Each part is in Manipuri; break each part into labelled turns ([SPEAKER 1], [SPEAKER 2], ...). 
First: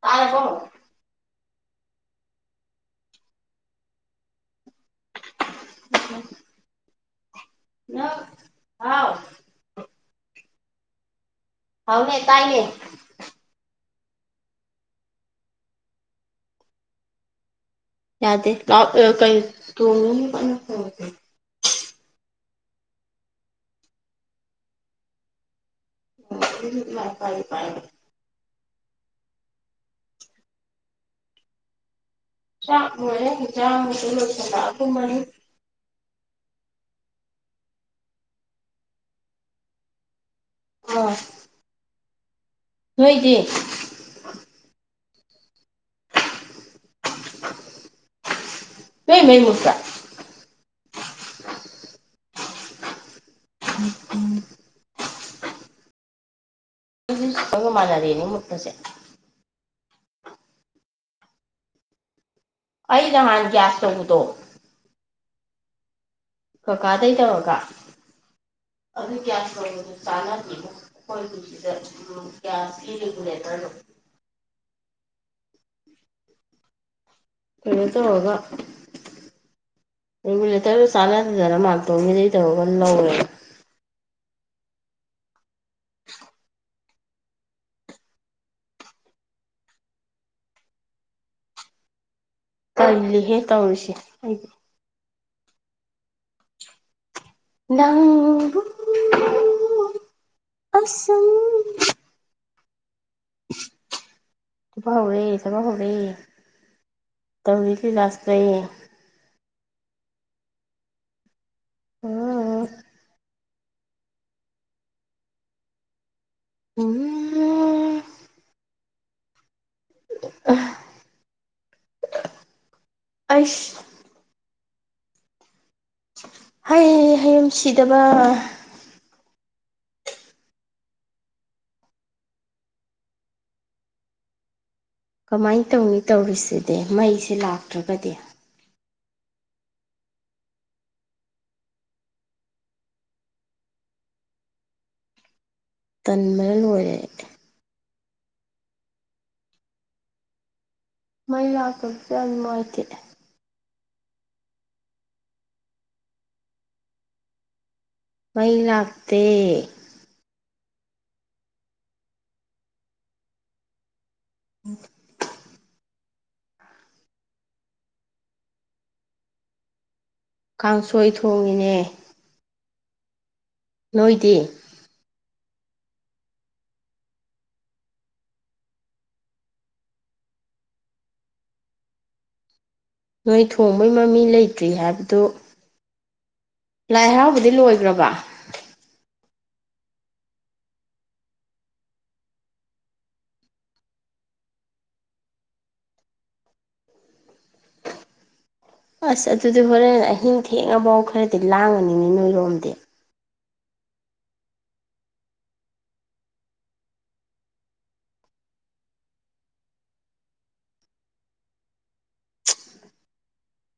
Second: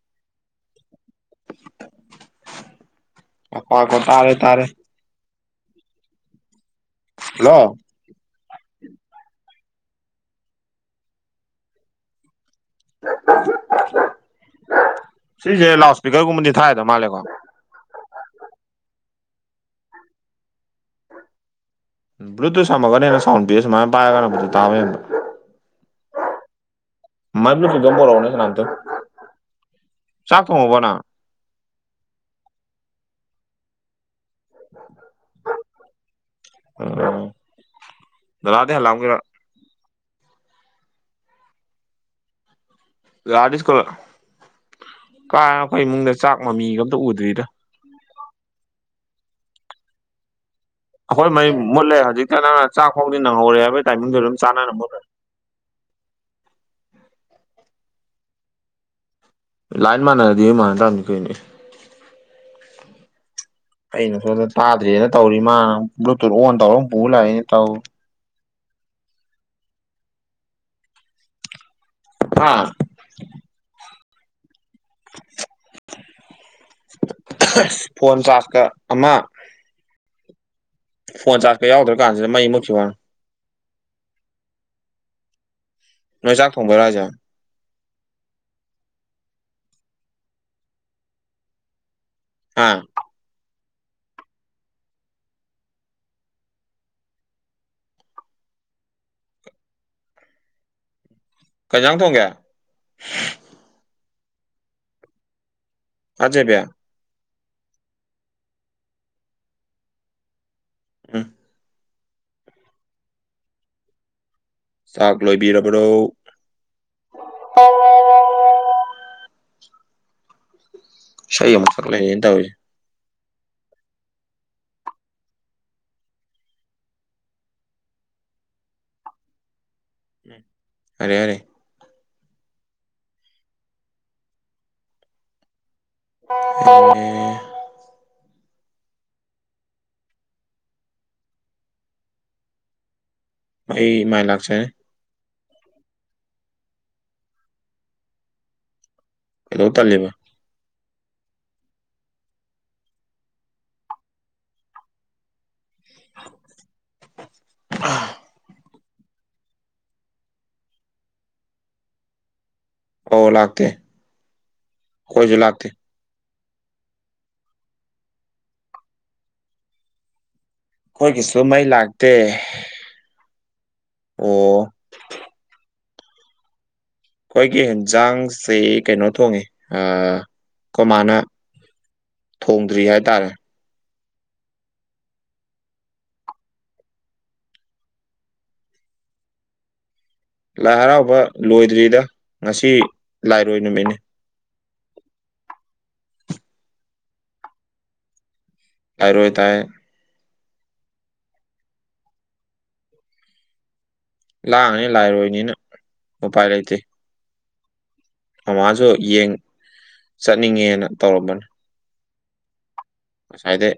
[SPEAKER 1] ꯇꯥꯔ ꯕꯣ
[SPEAKER 2] ꯇꯥꯔꯦ ꯇꯥꯔꯦ
[SPEAKER 1] ꯎꯝ
[SPEAKER 2] ꯍꯜꯂꯣ
[SPEAKER 1] ꯑꯥꯎ ꯍꯥꯎꯅꯦ ꯇꯥꯏꯅꯦ
[SPEAKER 2] ꯁꯤꯁꯦ ꯂꯥꯎꯠ ꯏꯁꯄꯤꯀꯔꯒꯨꯝꯕꯗꯤ ꯊꯥꯕ ꯌꯥꯗ ꯃꯥꯜꯂꯦꯀꯣ
[SPEAKER 1] ꯌꯥꯗꯦ ꯂꯥꯎꯠ
[SPEAKER 2] ꯕ꯭ꯂꯨꯇꯨꯠ ꯁꯝꯃꯛꯒꯅꯤꯅ ꯁꯥꯎꯟ ꯄꯦꯁ ꯃꯥꯏꯅ ꯄꯥꯏꯔꯒꯅ ꯇꯥꯕ ꯍꯟꯕ [unintelligible] ꯀꯩꯅꯣꯝꯇ ꯆꯥꯛ ꯊꯣꯡꯉꯕꯣ ꯅꯪ
[SPEAKER 1] ꯆꯥꯛ ꯂꯣꯏꯔꯦ ꯏꯟꯖꯥꯡꯖꯨ ꯂꯣꯏꯁꯤꯜꯂꯛ ꯑꯕꯒꯨꯝꯕꯅꯤ
[SPEAKER 2] ꯑꯣ ꯗꯥꯗꯥꯗꯤ ꯍꯜꯂꯛꯑꯝꯒꯤꯂꯣꯏ
[SPEAKER 1] ꯑ ꯅꯣꯏꯗꯤ
[SPEAKER 2] ꯀꯥ ꯑꯩꯈꯣꯏ ꯏꯃꯨꯡꯗ ꯆꯥꯛ ꯃꯃꯤꯒ ꯑꯝꯇ ꯎꯗ꯭ꯔꯤꯗ
[SPEAKER 1] ꯅꯣꯏ ꯃꯩ ꯃꯨꯠꯄꯔꯥ
[SPEAKER 2] ꯑꯩꯈꯣꯏ ꯃꯩ ꯃꯨꯠꯂꯦ ꯍꯧꯖꯤꯛꯇ ꯅꯪ ꯆꯥꯛ ꯐꯧꯗꯤ ꯅꯪꯍꯧꯔꯦ ꯍꯥꯏꯕꯒꯤ ꯇꯥꯏꯃꯤꯡꯗꯨꯣ ꯑꯗꯨꯝ ꯆꯥꯟꯅꯅ ꯃꯨꯠꯂꯦ
[SPEAKER 1] ꯈꯣꯏꯒ ꯃꯥꯟꯅꯔꯦꯅꯦ ꯃꯨꯠꯄꯖꯦ
[SPEAKER 2] ꯂꯥꯏꯟ ꯃꯥꯟꯅꯔꯗꯤ ꯃꯥꯟꯅꯇꯕꯅꯤ ꯀꯩꯅꯣ ꯑꯦ
[SPEAKER 1] ꯑꯩ ꯅ ꯍꯥꯟ
[SPEAKER 2] ꯑꯩꯅ ꯁꯣꯝꯗ ꯇꯥꯗ꯭ꯔꯦꯅ ꯇꯧꯔꯤ ꯃꯥ ꯕ꯭ꯂꯨꯇꯨꯠ ꯑꯣꯟ ꯇꯧꯔ ꯄꯨ
[SPEAKER 1] ꯀꯀꯥꯗꯩ
[SPEAKER 2] ꯂꯥꯛꯑꯦꯅ
[SPEAKER 1] ꯇꯧꯔꯒ
[SPEAKER 2] ꯇꯧ
[SPEAKER 1] ꯑꯗꯨ ꯒꯤꯌꯥꯁ ꯂꯧꯕꯗꯣ ꯆꯥꯟꯅꯗꯦꯗ ꯑꯩꯈꯣꯏꯒꯤ ꯁꯤꯗ ꯎꯝ
[SPEAKER 2] ꯍꯥ
[SPEAKER 1] ꯒꯤꯌꯥꯁ ꯀꯤ ꯔꯤꯒꯨꯂꯦꯇꯔ ꯗꯣ ꯀꯩꯅꯣ
[SPEAKER 2] ꯐꯣꯟ ꯆꯥꯔꯖꯀ ꯑꯃ
[SPEAKER 1] ꯔꯤꯒꯨꯂꯦꯇꯔ
[SPEAKER 2] ꯐꯣꯟ
[SPEAKER 1] ꯆꯥꯟꯅꯗꯗꯅ
[SPEAKER 2] ꯆꯥꯔꯖꯀ ꯌꯥꯎꯗ꯭ꯔ ꯀꯥꯟꯁꯤꯗ
[SPEAKER 1] ꯃꯥꯥꯝꯇꯣꯟꯗꯩ
[SPEAKER 2] ꯃꯩ
[SPEAKER 1] ꯇꯧꯔꯒ
[SPEAKER 2] ꯃꯨꯠꯈꯤꯕ
[SPEAKER 1] ꯂꯧꯔꯦ
[SPEAKER 2] ꯅ ꯆꯥꯥꯛ ꯊꯣꯡꯗꯣꯏꯔ ꯍꯥꯏꯁꯦ ꯑꯥ
[SPEAKER 1] ꯇꯜꯂꯤꯍꯦ ꯇꯧꯔꯤꯁꯦ ꯑꯩꯗꯤ ꯅꯪꯕꯨ ꯑꯁꯨꯛ
[SPEAKER 2] ꯀꯩꯖꯥꯡ ꯊꯣꯡꯒꯦ
[SPEAKER 1] ꯆꯕ ꯍꯧꯔꯦ ꯆꯕ ꯍꯧꯔꯦ
[SPEAKER 2] ꯑꯥꯆꯦꯕꯤ
[SPEAKER 1] ꯇꯧꯔꯤꯂꯤ ꯂꯥꯁꯦ
[SPEAKER 2] ꯎꯝ
[SPEAKER 1] ꯎꯝꯎꯝ
[SPEAKER 2] ꯆꯥꯛ ꯂꯣꯏꯕꯤꯔꯕ꯭ꯔꯣ
[SPEAKER 1] ꯎꯝ ꯑꯦ
[SPEAKER 2] ꯏꯁꯩ ꯑꯃꯨꯛ ꯁꯛ ꯂꯩꯔꯦ ꯇꯧꯔꯤꯁꯦ꯫
[SPEAKER 1] ꯑꯁ ꯍꯥꯏ ꯍꯌꯨꯝ ꯁꯤꯗꯕ
[SPEAKER 2] ꯎꯃ ꯌꯥꯔꯦ ꯌꯥꯔꯦ
[SPEAKER 1] ꯀꯃꯥꯏꯅ ꯇꯧꯅꯤ ꯇꯧꯔꯤꯁꯤꯗꯤ ꯃꯩꯁꯦ ꯂꯥꯛꯇ꯭ꯔꯒꯗꯤ
[SPEAKER 2] ꯃꯩ ꯃꯥꯏ ꯂꯥꯛꯆꯅꯤ
[SPEAKER 1] ꯇꯟꯕꯅ ꯂꯣꯏꯔꯦ
[SPEAKER 2] ꯀꯩꯗꯧ ꯇꯜꯂꯤꯕ
[SPEAKER 1] ꯃꯩ ꯂꯥꯛꯇꯕꯁꯤ ꯌꯥꯝ ꯅꯨꯡꯉꯥꯏꯇꯦ
[SPEAKER 2] ꯑꯥ
[SPEAKER 1] ꯃꯩ ꯂꯥꯥꯛꯇꯦ
[SPEAKER 2] ꯑꯣ ꯂꯥꯛꯇꯦ ꯈꯣꯏꯁꯨ ꯂꯥꯛꯇꯦ
[SPEAKER 1] ꯀꯥꯡꯁꯣꯏ
[SPEAKER 2] ꯑꯩꯈꯣꯏꯒꯤꯁꯨ ꯃꯩ
[SPEAKER 1] ꯊꯣꯡꯉꯤꯅꯦ
[SPEAKER 2] ꯂꯥꯛꯇꯦ ꯑꯣ
[SPEAKER 1] ꯅꯣꯏꯗꯤ
[SPEAKER 2] ꯑꯩꯈꯣꯏꯒꯤ ꯍꯦꯟꯖꯥꯡꯁꯤ ꯀꯩꯅꯣ ꯊꯣꯡꯉꯦ ꯑꯥ ꯀꯣꯃꯥꯅ ꯊꯣꯡꯗ꯭ꯔꯤ ꯍꯥꯏꯇꯥꯔꯦ
[SPEAKER 1] ꯃꯣꯏ ꯃꯃꯤ ꯂꯩꯇ꯭ꯔꯤ ꯍꯥꯏꯕꯗꯨ ꯂꯥꯏ ꯍꯔꯥꯎꯕꯗꯤ ꯂꯣꯏꯒ꯭ꯔꯕ
[SPEAKER 2] ꯂꯥꯏ ꯍꯔꯥꯎꯕ ꯂꯣꯏꯗ꯭ꯔꯤꯗ ꯉꯁꯤ ꯂꯥꯏꯔꯣꯏ ꯅꯨꯃꯤꯠꯅꯤ
[SPEAKER 1] ꯑꯁ
[SPEAKER 2] ꯂꯥꯏꯔꯣꯏ ꯇꯥꯏ
[SPEAKER 1] ꯑꯗꯨꯗꯤ ꯍꯣꯔꯦꯟ ꯑꯍꯤꯡ ꯊꯦꯡꯉꯐꯥꯎ ꯈꯔꯗꯤ ꯂꯥꯡꯉꯅꯤꯅꯦ ꯅꯣꯏꯔꯣꯝꯗꯤ
[SPEAKER 2] ꯂꯥꯡꯉꯅꯤ ꯂꯥꯏꯔꯣꯏꯅꯤꯅ ꯎꯄꯥꯏ ꯂꯩꯇꯦ ꯃꯃꯥꯁꯨ ꯌꯦꯡ ꯆꯠꯅꯤꯡꯉꯦꯅ ꯇꯧꯔꯝꯕꯅꯤ ꯉꯁꯥꯏꯗꯩꯩ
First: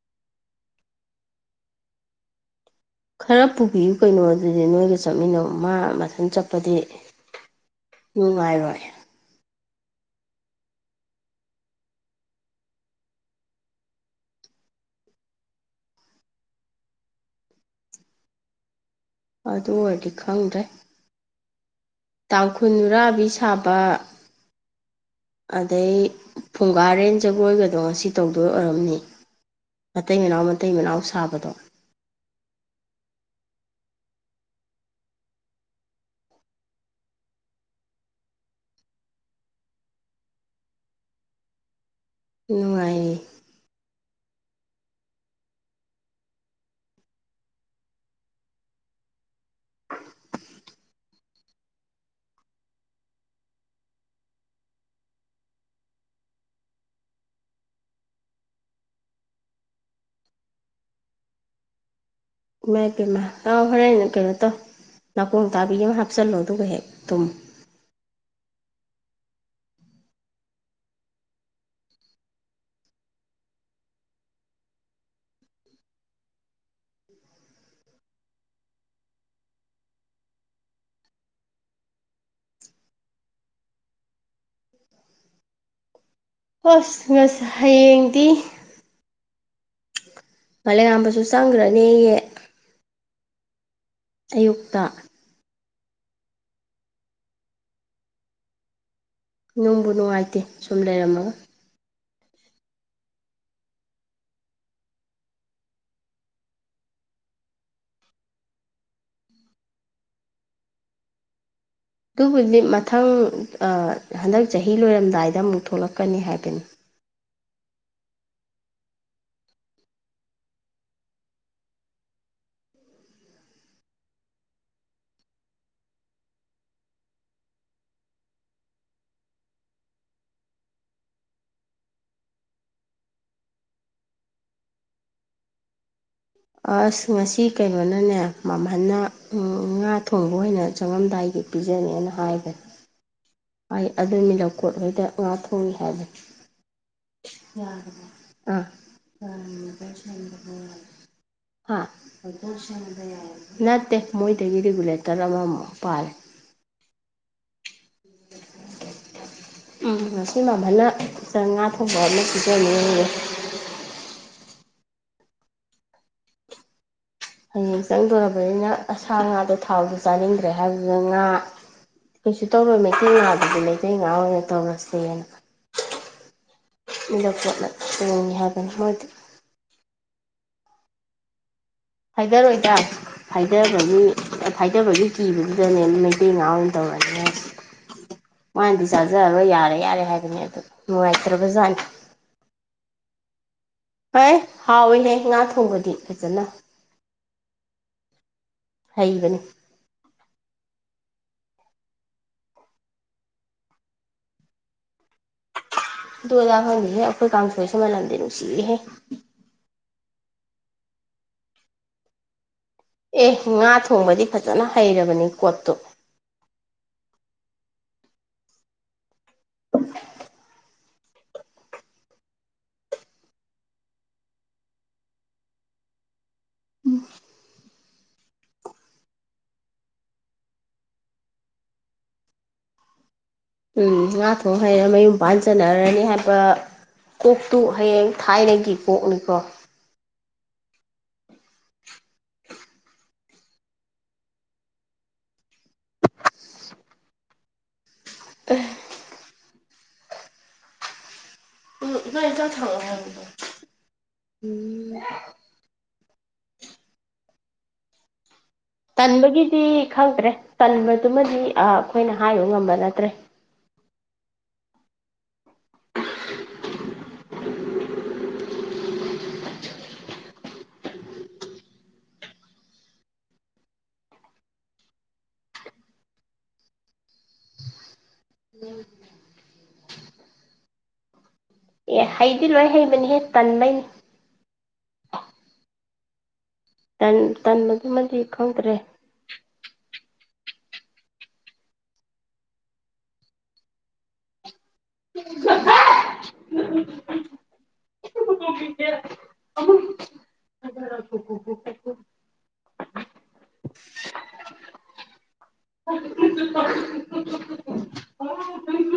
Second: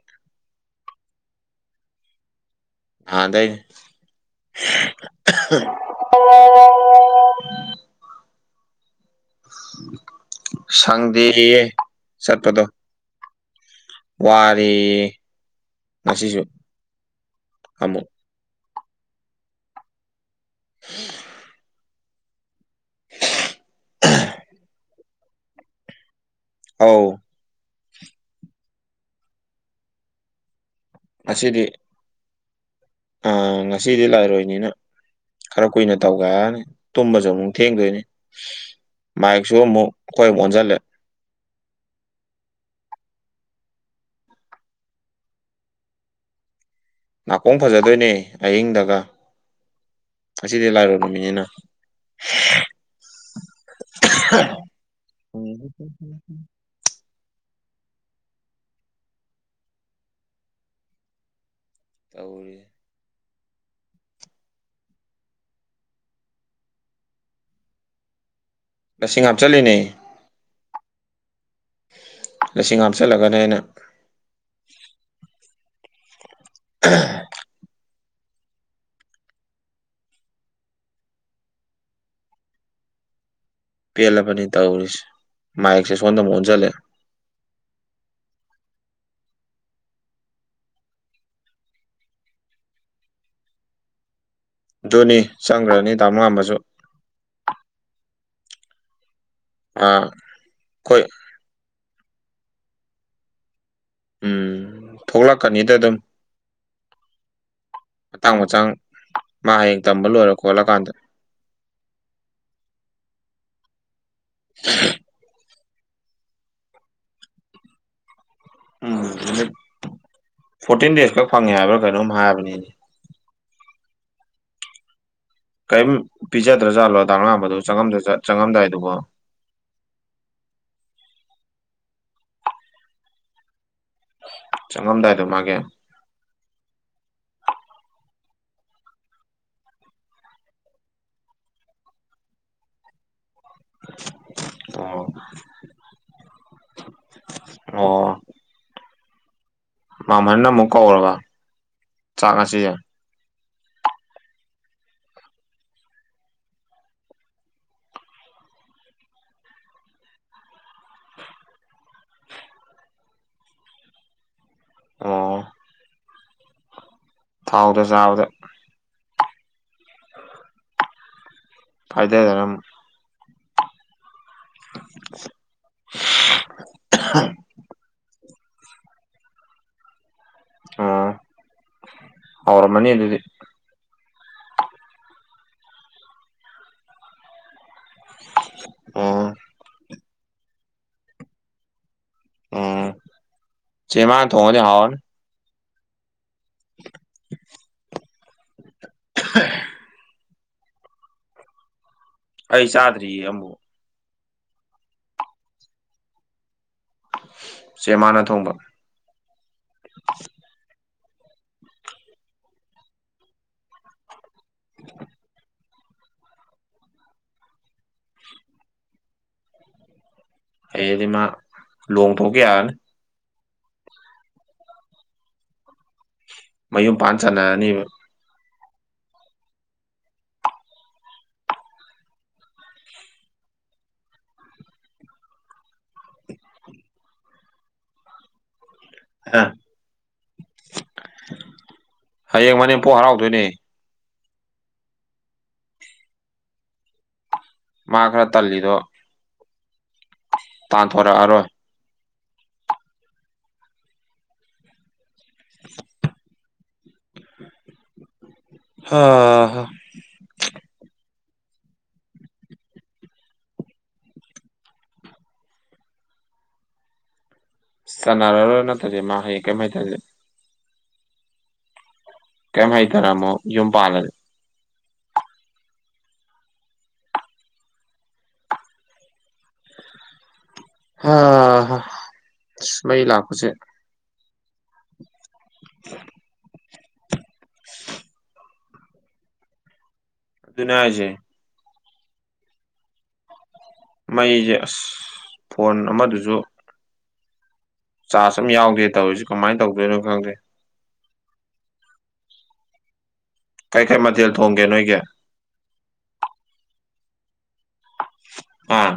[SPEAKER 1] ꯈꯔ ꯄꯨꯕꯤꯌꯨ ꯀꯩꯅꯣ ꯑꯗꯨꯗꯤ ꯅꯣꯏꯒ ꯆꯠꯃꯤꯟꯅꯧ ꯃꯥ ꯃꯊꯟ ꯆꯠꯄꯗꯤ ꯅꯨꯉꯥꯏꯔꯣꯏ
[SPEAKER 2] ꯁꯪꯗꯦꯌꯦ ꯆꯠꯄꯗꯣ ꯋꯥꯔꯦꯌꯦ ꯉꯁꯤꯁꯨ ꯑꯃꯨꯛ
[SPEAKER 1] ꯑꯗꯨ ꯑꯣꯏꯔꯗꯤ ꯈꯪꯗ꯭ꯔꯦ ꯇꯥꯡꯈꯨꯜ ꯅꯨꯔꯥꯕꯤ ꯁꯥꯕ ꯑꯗꯩ
[SPEAKER 2] ꯑꯧ
[SPEAKER 1] ꯐꯨꯡꯒꯥꯔꯦꯟ ꯖꯒꯣꯏꯒꯗꯣ ꯉꯁꯤ ꯇꯧꯗꯣꯏ ꯑꯣꯏꯔꯝꯅꯤ ꯃꯇꯩ ꯃꯅꯥꯎ ꯃꯇꯩ ꯃꯅꯥꯎ ꯁꯥꯕꯗꯣ
[SPEAKER 2] ꯉꯁꯤꯗꯤ ꯑꯥ ꯉꯁꯤꯗꯤ ꯂꯩꯥꯏꯔꯣꯏꯅꯤꯅ ꯈꯔ ꯀꯨꯏꯅ ꯇꯧꯒꯦ ꯍꯥꯏꯅꯤ ꯇꯨꯝꯕꯁꯨ ꯑꯃꯨꯛ ꯊꯦꯡꯗꯣꯏꯅꯤ ꯃꯥꯥꯏꯛꯁꯨ ꯑꯃꯨꯛ ꯑꯩꯈꯣꯏ ꯑꯃꯨꯛ ꯑꯣꯟꯁꯤꯜꯂꯦ
[SPEAKER 1] ꯅꯨꯡꯉꯥꯏꯌꯦ
[SPEAKER 2] ꯅꯥꯀꯣꯡ ꯐꯖꯗꯣꯏꯅꯦ ꯑꯍꯤꯡꯗꯒ ꯉꯁꯤꯗꯤ ꯂꯥꯏꯔꯣꯏ ꯅꯨꯃꯤꯠꯅꯤꯅ ꯑꯍꯝ ꯍꯨꯝ ꯍꯨꯝ ꯍꯨꯝ ꯍꯨꯝ ꯇꯧꯔꯤ
[SPEAKER 1] ꯏꯃꯥꯏ ꯄꯦꯝꯃ ꯑꯥꯎ ꯍꯣꯔꯦꯟ ꯀꯩꯅꯣ ꯇꯧ ꯅꯥꯀꯣꯡ ꯇꯥꯕꯤ ꯑꯃ ꯍꯥꯞꯆꯤꯜꯂꯣ ꯑꯗꯨꯒ ꯍꯦꯛ ꯇꯨꯝꯃꯣ [inaudible]
[SPEAKER 2] ꯂꯁꯤꯡ ꯍꯥꯞꯆꯜꯂꯤꯅꯦ ꯂꯁꯤꯡ ꯍꯥꯞꯆꯜꯂꯒꯅꯦ ꯟꯩꯅ [unintelligible] ꯑꯍ ꯄꯦꯜꯂꯕꯅꯤ ꯇꯧꯔꯤꯁꯦ ꯃꯥꯥꯏꯛꯁꯦ
[SPEAKER 1] ꯍꯣꯁ ꯉꯁ ꯍꯌꯦꯡꯗꯤ ꯃꯥꯂꯦꯝꯉꯥꯡꯕꯁꯨ ꯆꯪꯒ꯭ꯔꯅꯤꯌꯦ ꯑꯌꯨꯛꯇ
[SPEAKER 2] ꯆꯪꯒ꯭ꯔꯅꯤ ꯇꯥꯃꯣ ꯉꯥꯟꯕꯁꯨ ꯑꯥ
[SPEAKER 1] ꯅꯨꯡꯕꯨ
[SPEAKER 2] ꯑꯩꯈꯣꯏ
[SPEAKER 1] ꯅꯨꯡꯉꯥꯏꯇꯦ ꯁꯨꯝ ꯂꯩꯔꯝꯃꯒ
[SPEAKER 2] ꯎꯝ ꯊꯣꯛꯂꯛꯀꯅꯤꯗ ꯑꯗꯨꯝ ꯃꯇꯥꯡ ꯃꯆꯥꯡ ꯃꯥ ꯍꯌꯦꯡ ꯇꯝꯕ ꯂꯣꯏꯔ ꯈꯣꯠꯂꯀꯥꯟꯗ
[SPEAKER 1] ꯑꯗꯨꯕꯨꯗꯤ ꯃꯊꯪ ꯑꯥ ꯍꯟꯗꯛ ꯆꯍꯤ ꯂꯣꯏꯔꯝꯗꯥꯏꯗ ꯑꯃꯨꯛ ꯊꯣꯛꯂꯛꯀꯅꯤ ꯍꯥꯏꯕꯅꯤ
[SPEAKER 2] ꯎꯝ ꯅꯨꯃꯤꯠ ꯐꯣꯔꯇꯤꯟ ꯗꯦꯖ ꯈꯛ ꯐꯪꯉꯦ ꯍꯥꯏꯕ꯭ꯔꯥ ꯀꯩꯅꯣꯝ ꯍꯥꯏꯕꯅꯤꯅꯦ ꯀꯩꯌꯝ ꯄꯤꯖꯗ꯭ꯔꯖꯥꯠꯂꯣ ꯗꯥ [unintelligible] ꯕꯗꯣ ꯆꯪꯉꯝꯗ ꯆ-ꯆꯪꯉꯝꯗꯥꯏꯗꯨꯕꯣ
[SPEAKER 1] [inaudible]
[SPEAKER 2] ꯆꯪꯉꯝꯗꯥꯏ ꯗꯣ ꯃꯥꯒꯤ
[SPEAKER 1] ꯑꯁ ꯉꯁꯤ ꯀꯩꯅꯣꯅꯅꯦ ꯃꯝꯍꯟꯅ ꯉꯥ ꯊꯣꯡꯕ ꯑꯣꯏꯅ ꯆꯪꯉꯝꯗꯥꯏ ꯒꯤ ꯄꯤꯖꯅꯦꯅ ꯍꯥꯏꯕꯅꯤ ꯍꯥꯏ ꯑꯗꯨꯅꯤ ꯂꯝꯀꯣꯠꯍꯣꯏꯗ
[SPEAKER 2] ꯑꯣ
[SPEAKER 1] ꯉꯥ ꯊꯣꯡꯉꯤ ꯍꯥꯏꯕꯅꯤ
[SPEAKER 2] ꯑꯣ
[SPEAKER 1] [unintelligible] ꯑꯥ
[SPEAKER 2] ꯃꯥꯝꯍꯟꯅ ꯑꯃꯨꯛ ꯀꯧꯔꯕ
[SPEAKER 1] [unintelligible] ꯍꯥ
[SPEAKER 2] ꯆꯥꯛ ꯉꯁꯤ
[SPEAKER 1] [unintelligible] ꯅꯠꯇꯦ ꯃꯣꯏꯗꯒꯤ ꯔꯤꯒꯨꯂꯦꯇꯔ ꯑꯃꯃꯨꯛ ꯄꯥꯜꯂꯦ [inaudible] ꯎꯝ ꯉꯁꯤ ꯃꯥꯝꯍꯟꯅ ꯏꯆꯥ ꯉꯥ ꯊꯣꯡꯕ ꯑꯃ ꯁꯤꯖꯅꯤꯌꯦ [inaudible]
[SPEAKER 2] ꯑꯣ
[SPEAKER 1] ꯍꯌꯦꯡ
[SPEAKER 2] ꯊꯥꯎꯗ ꯆꯥꯕꯗ
[SPEAKER 1] ꯆꯪꯗꯣꯔꯕꯅꯤꯅ ꯑꯁ ꯁꯥ ꯉꯥꯗꯣ ꯊꯥꯎꯗꯣ ꯆꯥꯅꯤꯡꯗ꯭ꯔꯦ ꯍꯥꯏꯕꯗꯨꯗ ꯉꯥ
[SPEAKER 2] ꯐꯥꯏꯗꯗꯅ
[SPEAKER 1] ꯀꯩꯁꯨ
[SPEAKER 2] ꯑꯃꯨꯛ
[SPEAKER 1] ꯇꯧꯔꯣꯏ ꯃꯩꯇꯩ ꯉꯥ ꯃꯩꯇꯩ ꯉꯥ ꯑꯣꯏꯅ ꯇꯧꯔꯁꯦꯅ [unintelligible] ꯍꯥꯏ [unintelligible]
[SPEAKER 2] ꯑꯣ
[SPEAKER 1] ꯐꯥꯏꯗꯔꯣꯏꯗ
[SPEAKER 2] ꯍꯥꯎꯔꯝꯃꯅꯤ ꯑꯗꯨꯗꯤ
[SPEAKER 1] ꯐꯥꯏꯗꯕꯒꯤ ꯐꯥꯏꯗꯕꯒꯤ ꯀꯤꯕꯗꯨꯗꯅꯦ ꯃꯩꯇꯩ ꯉꯥ ꯑꯣꯏꯅ ꯇꯧꯔꯅꯤ ꯍꯥꯏꯁꯦ ꯃꯥꯅꯗꯤ
[SPEAKER 2] ꯑꯣ
[SPEAKER 1] ꯆꯥꯖꯔꯔꯣꯏ ꯌꯥꯔꯦ ꯌꯥꯔꯦ ꯍꯥꯏꯕꯅꯦ ꯑꯗꯨ ꯅꯨꯡꯉꯥꯏꯇ꯭ꯔꯕꯖꯥꯠꯅꯤ
[SPEAKER 2] ꯎꯝ ꯆꯦ ꯃꯥꯅ
[SPEAKER 1] ꯍꯣꯏ
[SPEAKER 2] ꯊꯣꯡꯉꯗꯤ ꯍꯥꯎꯔꯅꯤ
[SPEAKER 1] ꯍꯥꯎꯋꯤꯍꯦ ꯉꯥ ꯊꯣꯡꯕꯗꯤ ꯐꯖꯅ ꯍꯩꯕꯅꯤ
[SPEAKER 2] ꯑꯩ ꯆꯥꯗ꯭ꯔꯤꯌꯦ ꯑꯃꯕꯨ
[SPEAKER 1] ꯑꯗꯨ ꯑꯗꯥ ꯈꯪꯗꯦꯍꯦ ꯑꯩꯈꯣꯏ ꯀꯥꯡꯁꯣꯏꯁꯦ
[SPEAKER 2] ꯆꯦ
[SPEAKER 1] ꯃꯅꯝꯗꯤ
[SPEAKER 2] ꯃꯥꯅ ꯊꯣꯡꯕ
[SPEAKER 1] ꯅꯨꯡꯁꯤꯍꯦ
[SPEAKER 2] [inaudible]
[SPEAKER 1] ꯑꯦ ꯉꯥ ꯊꯣꯡꯕꯗꯤ ꯐꯖꯅ ꯍꯩꯔꯕꯅꯤ ꯀꯣꯠꯇꯣ [inaudible]
[SPEAKER 2] ꯍꯩꯔꯗꯤ ꯃꯥ ꯂꯨꯍꯣꯡ ꯊꯣꯛꯈꯤ ꯌꯥꯔꯅꯤ ꯃꯌꯨꯝ ꯄꯥꯟ ꯆꯟꯅꯔꯅꯤꯕ
[SPEAKER 1] ꯎꯝ ꯉꯥ ꯊꯣꯡ ꯍꯩꯔ ꯃꯌꯨꯝ ꯄꯥꯟ ꯆꯟꯅꯔꯅꯤ ꯍꯥꯏꯕ ꯀꯣꯛꯇꯨ ꯍꯌꯦꯡ ꯊꯥꯏꯅꯒꯤ ꯀꯣꯛꯅꯤꯀꯣ
[SPEAKER 2] ꯑ ꯍꯌꯦꯡ ꯃꯅꯦꯝꯄꯣꯛ ꯍꯔꯥꯎꯗꯣꯏꯅꯦ ꯃꯥ ꯈꯔ ꯇꯜꯂꯤꯗꯣ ꯇꯥꯟꯊꯣꯔꯛꯑꯔꯣꯏ
[SPEAKER 1] ꯏꯃꯥꯒꯤ ꯆꯥꯛ [unintelligible] ꯎꯝ [inaudible]
[SPEAKER 2] ꯍꯥ
[SPEAKER 1] ꯇꯟꯕꯒꯤꯗꯤ
[SPEAKER 2] ꯍꯥ
[SPEAKER 1] ꯈꯪꯗ꯭ꯔꯦ ꯇꯟꯕ ꯑꯗꯨꯃꯗꯤ ꯑ ꯑꯩꯈꯣꯏꯅ ꯍꯥꯏꯔꯨ ꯉꯝꯕ ꯅꯠꯇ꯭ꯔꯦ
[SPEAKER 2] ꯆꯟꯅꯔꯔꯣꯏ ꯅꯠꯇ꯭ꯔꯗꯤ ꯃꯥ ꯍꯌꯦ ꯀꯩꯝ ꯍꯩꯇ꯭ꯔꯗꯤ ꯀꯩꯝ ꯍꯩꯇꯅ ꯑꯃꯨꯛ ꯌꯨꯝ ꯄꯥꯟꯂꯗ ꯍ ꯍꯥ
[SPEAKER 1] ꯑꯦ ꯍꯩꯗꯤ ꯂꯣꯏ
[SPEAKER 2] ꯑꯁ ꯃꯩ
[SPEAKER 1] ꯍꯩꯕꯅꯤꯍꯦ
[SPEAKER 2] ꯂꯥꯛꯄꯁꯦ
[SPEAKER 1] ꯇꯟꯕꯩꯅꯤ
[SPEAKER 2] [inaudible]
[SPEAKER 1] ꯇꯟ ꯇꯟꯕꯗꯨꯃꯗꯤ ꯈꯪꯗ꯭ꯔꯦ
[SPEAKER 2] ꯑꯗꯨꯅꯦ ꯍꯥꯏꯖꯦ ꯃꯩꯁꯦ ꯑꯁ ꯐꯣꯟ ꯑꯃꯗꯨꯁꯨ ꯆꯥꯔꯖ ꯑꯝ ꯌꯥꯎꯗꯦ ꯇꯧꯔꯤꯁꯤ ꯀꯃꯥꯢ ꯇꯧꯗꯣꯏꯅꯣ ꯈꯪꯗꯦ
[SPEAKER 1] ꯍꯣ ꯍꯣ ꯍꯣ ꯍꯣ ꯍꯣ
[SPEAKER 2] ꯀꯩ ꯀꯩ ꯃꯊꯦꯜ ꯊꯣꯡꯒꯦ ꯅꯣꯏꯒꯤ
[SPEAKER 1] [inaudible]
[SPEAKER 2] ꯑꯥ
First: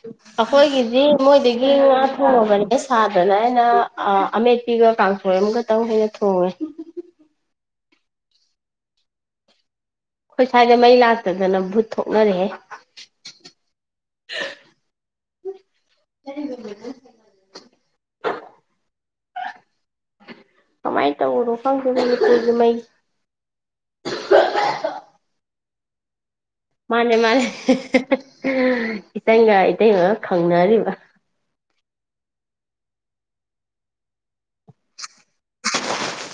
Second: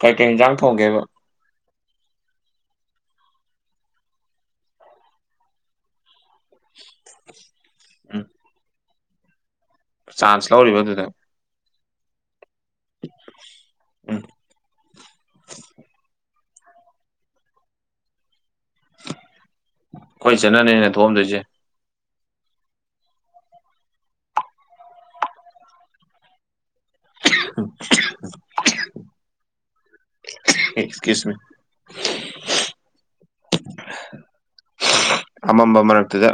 [SPEAKER 2] ꯀꯩꯀꯩ ꯏꯟꯖꯥꯡ
[SPEAKER 1] ꯑꯈꯣꯏꯒꯤꯗꯤ
[SPEAKER 2] ꯊꯣꯡꯒꯦꯕ
[SPEAKER 1] ꯃꯣꯏꯗꯤ ꯑꯩ ꯉꯥ ꯊꯣꯡꯉꯕꯅꯦ ꯁꯥꯗꯅ ꯑꯩꯅ ꯑ ꯑꯃꯦꯠꯄꯤꯒ ꯀꯥꯡꯁꯣꯏ ꯑꯃꯒꯇꯪ ꯍꯦꯟꯅ ꯊꯣꯡꯉꯦ ꯎ
[SPEAKER 2] ꯎꯝ
[SPEAKER 1] ꯑꯩꯈꯣꯏ
[SPEAKER 2] ꯆꯥꯟꯁ
[SPEAKER 1] ꯁ꯭ꯋꯥꯏꯗ
[SPEAKER 2] ꯂꯧꯔꯤꯕ
[SPEAKER 1] ꯃꯩ
[SPEAKER 2] ꯑꯗꯨꯗ
[SPEAKER 1] ꯂꯥꯛꯇꯗꯅ ꯚꯨꯠ ꯊꯣꯛꯅꯔꯦꯍꯦ
[SPEAKER 2] ꯎꯝ
[SPEAKER 1] [unintelligible]
[SPEAKER 2] ꯑꯩꯈꯣꯏ ꯏꯆꯟꯅꯅꯦ
[SPEAKER 1] ꯀꯃꯥꯏ
[SPEAKER 2] ꯊꯣꯛꯑꯝꯗꯣꯏꯁꯦ
[SPEAKER 1] ꯇꯨꯔꯣ ꯈꯪ [unintelligible] ꯏꯗꯨ ꯃꯩ ꯃꯥꯅꯦ ꯃꯥꯅꯦ ꯏꯇꯪꯒ ꯏꯇꯩꯃꯒ ꯈꯪꯅꯔꯤꯕ
[SPEAKER 2] ꯑꯦꯛꯁꯀ꯭ꯌꯨꯁ ꯃꯤ
[SPEAKER 1] [inaudible]
[SPEAKER 2] ꯑꯃꯝꯕ ꯃꯔꯛꯇꯨꯗ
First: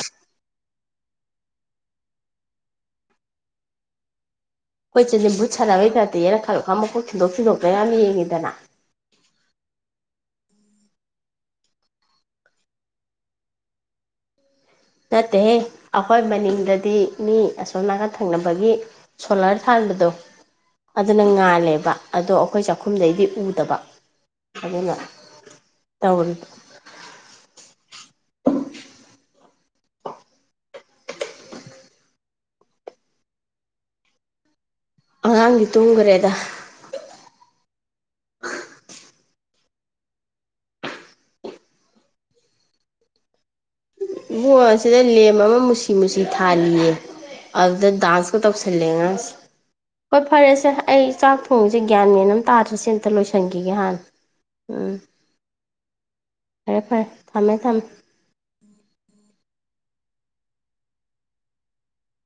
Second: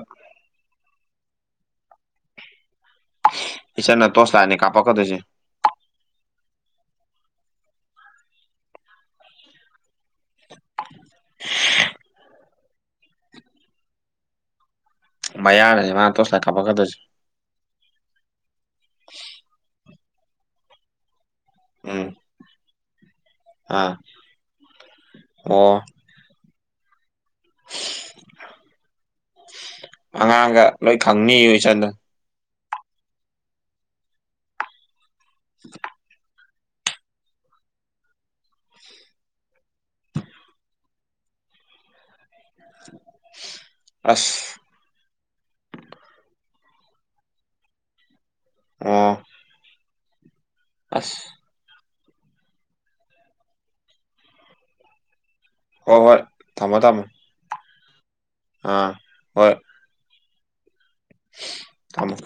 [SPEAKER 2] ꯏꯆꯟꯅ ꯇꯣꯁ ꯂꯥꯏꯠꯅꯤ
[SPEAKER 1] ꯀꯣꯏ ꯆꯦꯗꯤ ꯕꯨꯠ ꯁꯥꯅꯕꯩ ꯇꯥꯞꯇ ꯌꯦꯅꯛ ꯈꯔ ꯈ ꯃꯈꯨꯠ ꯊꯤꯟꯗꯣꯛ ꯊꯤꯟꯗꯣꯛꯇꯅ ꯌꯥꯝ ꯌꯦꯡꯉꯤꯗꯅ
[SPEAKER 2] [inaudible]
[SPEAKER 1] ꯅꯠꯇꯦꯍꯦ
[SPEAKER 2] ꯃꯌꯥꯅꯁꯦ ꯃꯥꯅ
[SPEAKER 1] ꯑꯩꯈꯣꯏ
[SPEAKER 2] ꯇꯣꯁ ꯂꯥꯏꯠ
[SPEAKER 1] ꯃꯅꯤꯡꯗꯗꯤ
[SPEAKER 2] ꯀꯥꯞꯄꯛꯀꯗꯣꯏꯁꯦ
[SPEAKER 1] ꯃꯤ ꯑ ꯑꯁꯣꯝ ꯅꯥꯀꯟ ꯊꯪꯅꯕꯒꯤ ꯁꯣꯂꯔ ꯊꯥꯟꯕꯗꯣ ꯑꯗꯨꯅ ꯉꯥꯜꯂꯦꯕ
[SPEAKER 2] ꯎꯝ
[SPEAKER 1] ꯑꯗꯣ ꯑꯩꯈꯣꯏ ꯆꯥꯛꯈꯨꯝꯗꯩꯗꯤ ꯎꯗꯕ
[SPEAKER 2] ꯑꯥ
[SPEAKER 1] ꯑꯗꯨꯅ
[SPEAKER 2] ꯑꯣ
[SPEAKER 1] ꯇꯧꯔꯤ
[SPEAKER 2] ꯑꯉꯥꯡꯒ ꯂꯣꯏ ꯈꯪꯅꯤꯌꯨ ꯏꯆꯟꯗꯣ
[SPEAKER 1] ꯑꯉꯥꯡꯗꯤ ꯇꯨꯡꯒꯔꯦꯗ
[SPEAKER 2] ꯑꯁ
[SPEAKER 1] ꯏꯕꯨꯡꯉꯣ ꯑꯁꯤꯗ ꯂꯦꯝ ꯑꯃ ꯃꯨꯁꯤ ꯃꯨꯁꯤ ꯊꯥꯜꯂꯤꯌꯦ ꯑꯗꯨꯗ ꯗꯥꯟꯁ ꯇꯧꯁꯜꯂꯦ
[SPEAKER 2] ꯑꯣ
[SPEAKER 1] ꯑꯉꯥꯡꯁꯤ ꯍꯣꯏ ꯐꯔꯦ ꯁꯦ ꯑꯩ
[SPEAKER 2] ꯑꯁ
[SPEAKER 1] ꯆꯥꯛ ꯊꯣꯡꯕꯖ ꯒ꯭ꯌꯥꯟ ꯃꯦꯟ ꯑꯝ ꯇꯥꯗ꯭ꯔꯦ ꯁꯤ ꯑꯝꯇ ꯂꯣꯏꯁꯤꯟꯈꯤꯒꯦ ꯍꯥꯟꯅ ꯎꯝ
[SPEAKER 2] ꯍꯣꯍꯣꯏ
[SPEAKER 1] ꯐꯔꯦ ꯐꯔꯦ ꯊꯝꯃꯦ ꯊꯝꯃꯦ
[SPEAKER 2] ꯑꯥ ꯍꯣꯏ ꯊꯝꯃꯣ